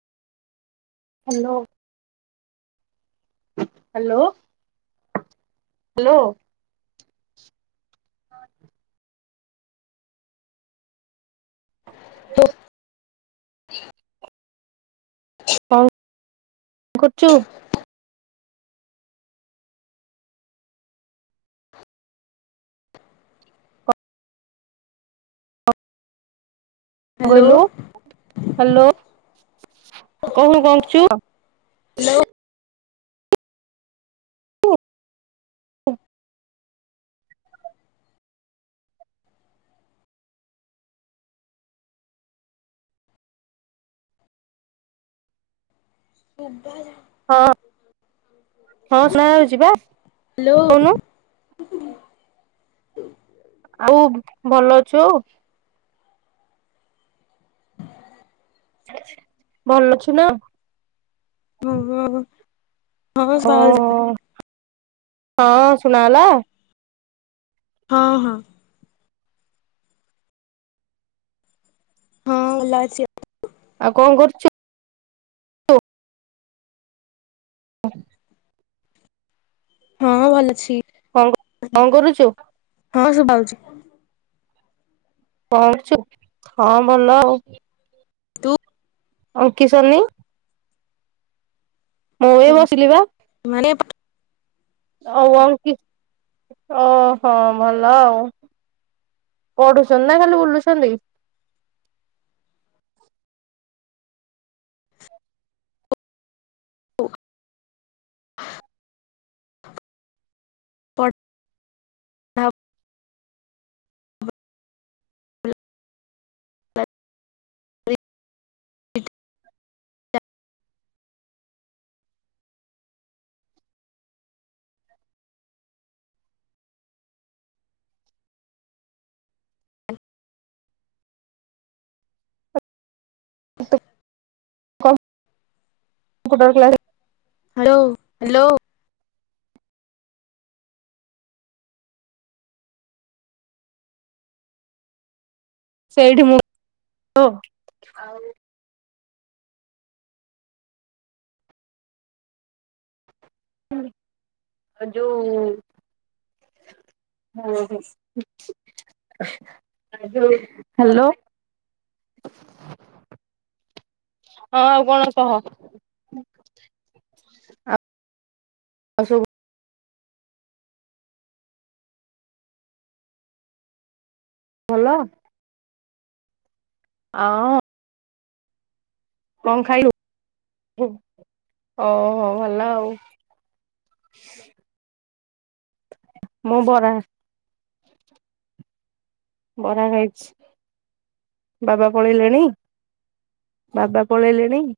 Hello. Hello hello. ହଁ ତୁ କଣ କରୁଛୁ? ହ୍ୟାଲୋ ବଇଲୁ ହ୍ୟାଲୋ [inaudible] କଣ କହୁଛୁ [inaudible] ବୁବାଯା ହଁ ହଁ ସୁଣା ଯାଉଛି ବା ହ୍ୟାଲୋ। କହୁନୁ। ଆଉ ଭଲ ଅଛୁ? ଭଲ ଅଛୁ ନା? ଓୋ ହଁ [unintelligible] ବାହାର ଓହୋ ଯିବ। ହଁ ଶୁଣ ହେଲା। ହଁ ହଁ। ହଁ ଭଲ ଅଛି ଆଉ ଆଉ କଣ କରୁଛୁ। ହଁ। ହଁ ଭଲ ଅଛି। କଣ [inaudible] କଣ କରୁଚୁ। ହଁ ସୁବା ହଉଛି କଣ କଛୁ ହଁ ଭଲ ଆଉ ତୁ ଅଂକିଶନୀ। ମୁଁ ଏଇ ବସିଲି ବା ମାନେ ଓଉ ଅଙ୍କି ଓହୋ ଭଲ ଆଉ ପଢୁଛନ୍ତି ନା ଖାଲି ବୁଲୁଛନ୍ତି। ପ [inaudible] ଢ଼ା ହ୍ [inaudible] ଲା [inaudible] ଲି କହ୍ [inaudible] ଗୋଟେ ଟେ କ୍ଲା ହାଲୋ ହାଲୋ ସେଇଠି ମୁ [inaudible] ହ ଆଉ। ଯୋଉ ହାଲୋ ହଁ ଆଉ କଅଣ କହ। ଆଉ ସବୁ ଭଲ। ଅଁ କଣ ଖାଇଲୁ? ଓହୋ ଭଲ ଆଉ। ମୁଁ ବରା। ବରା ଖାଇଛି। ବାବା ପଳେଇଲେଣି ବାବା ପଳେଇଲେଣି।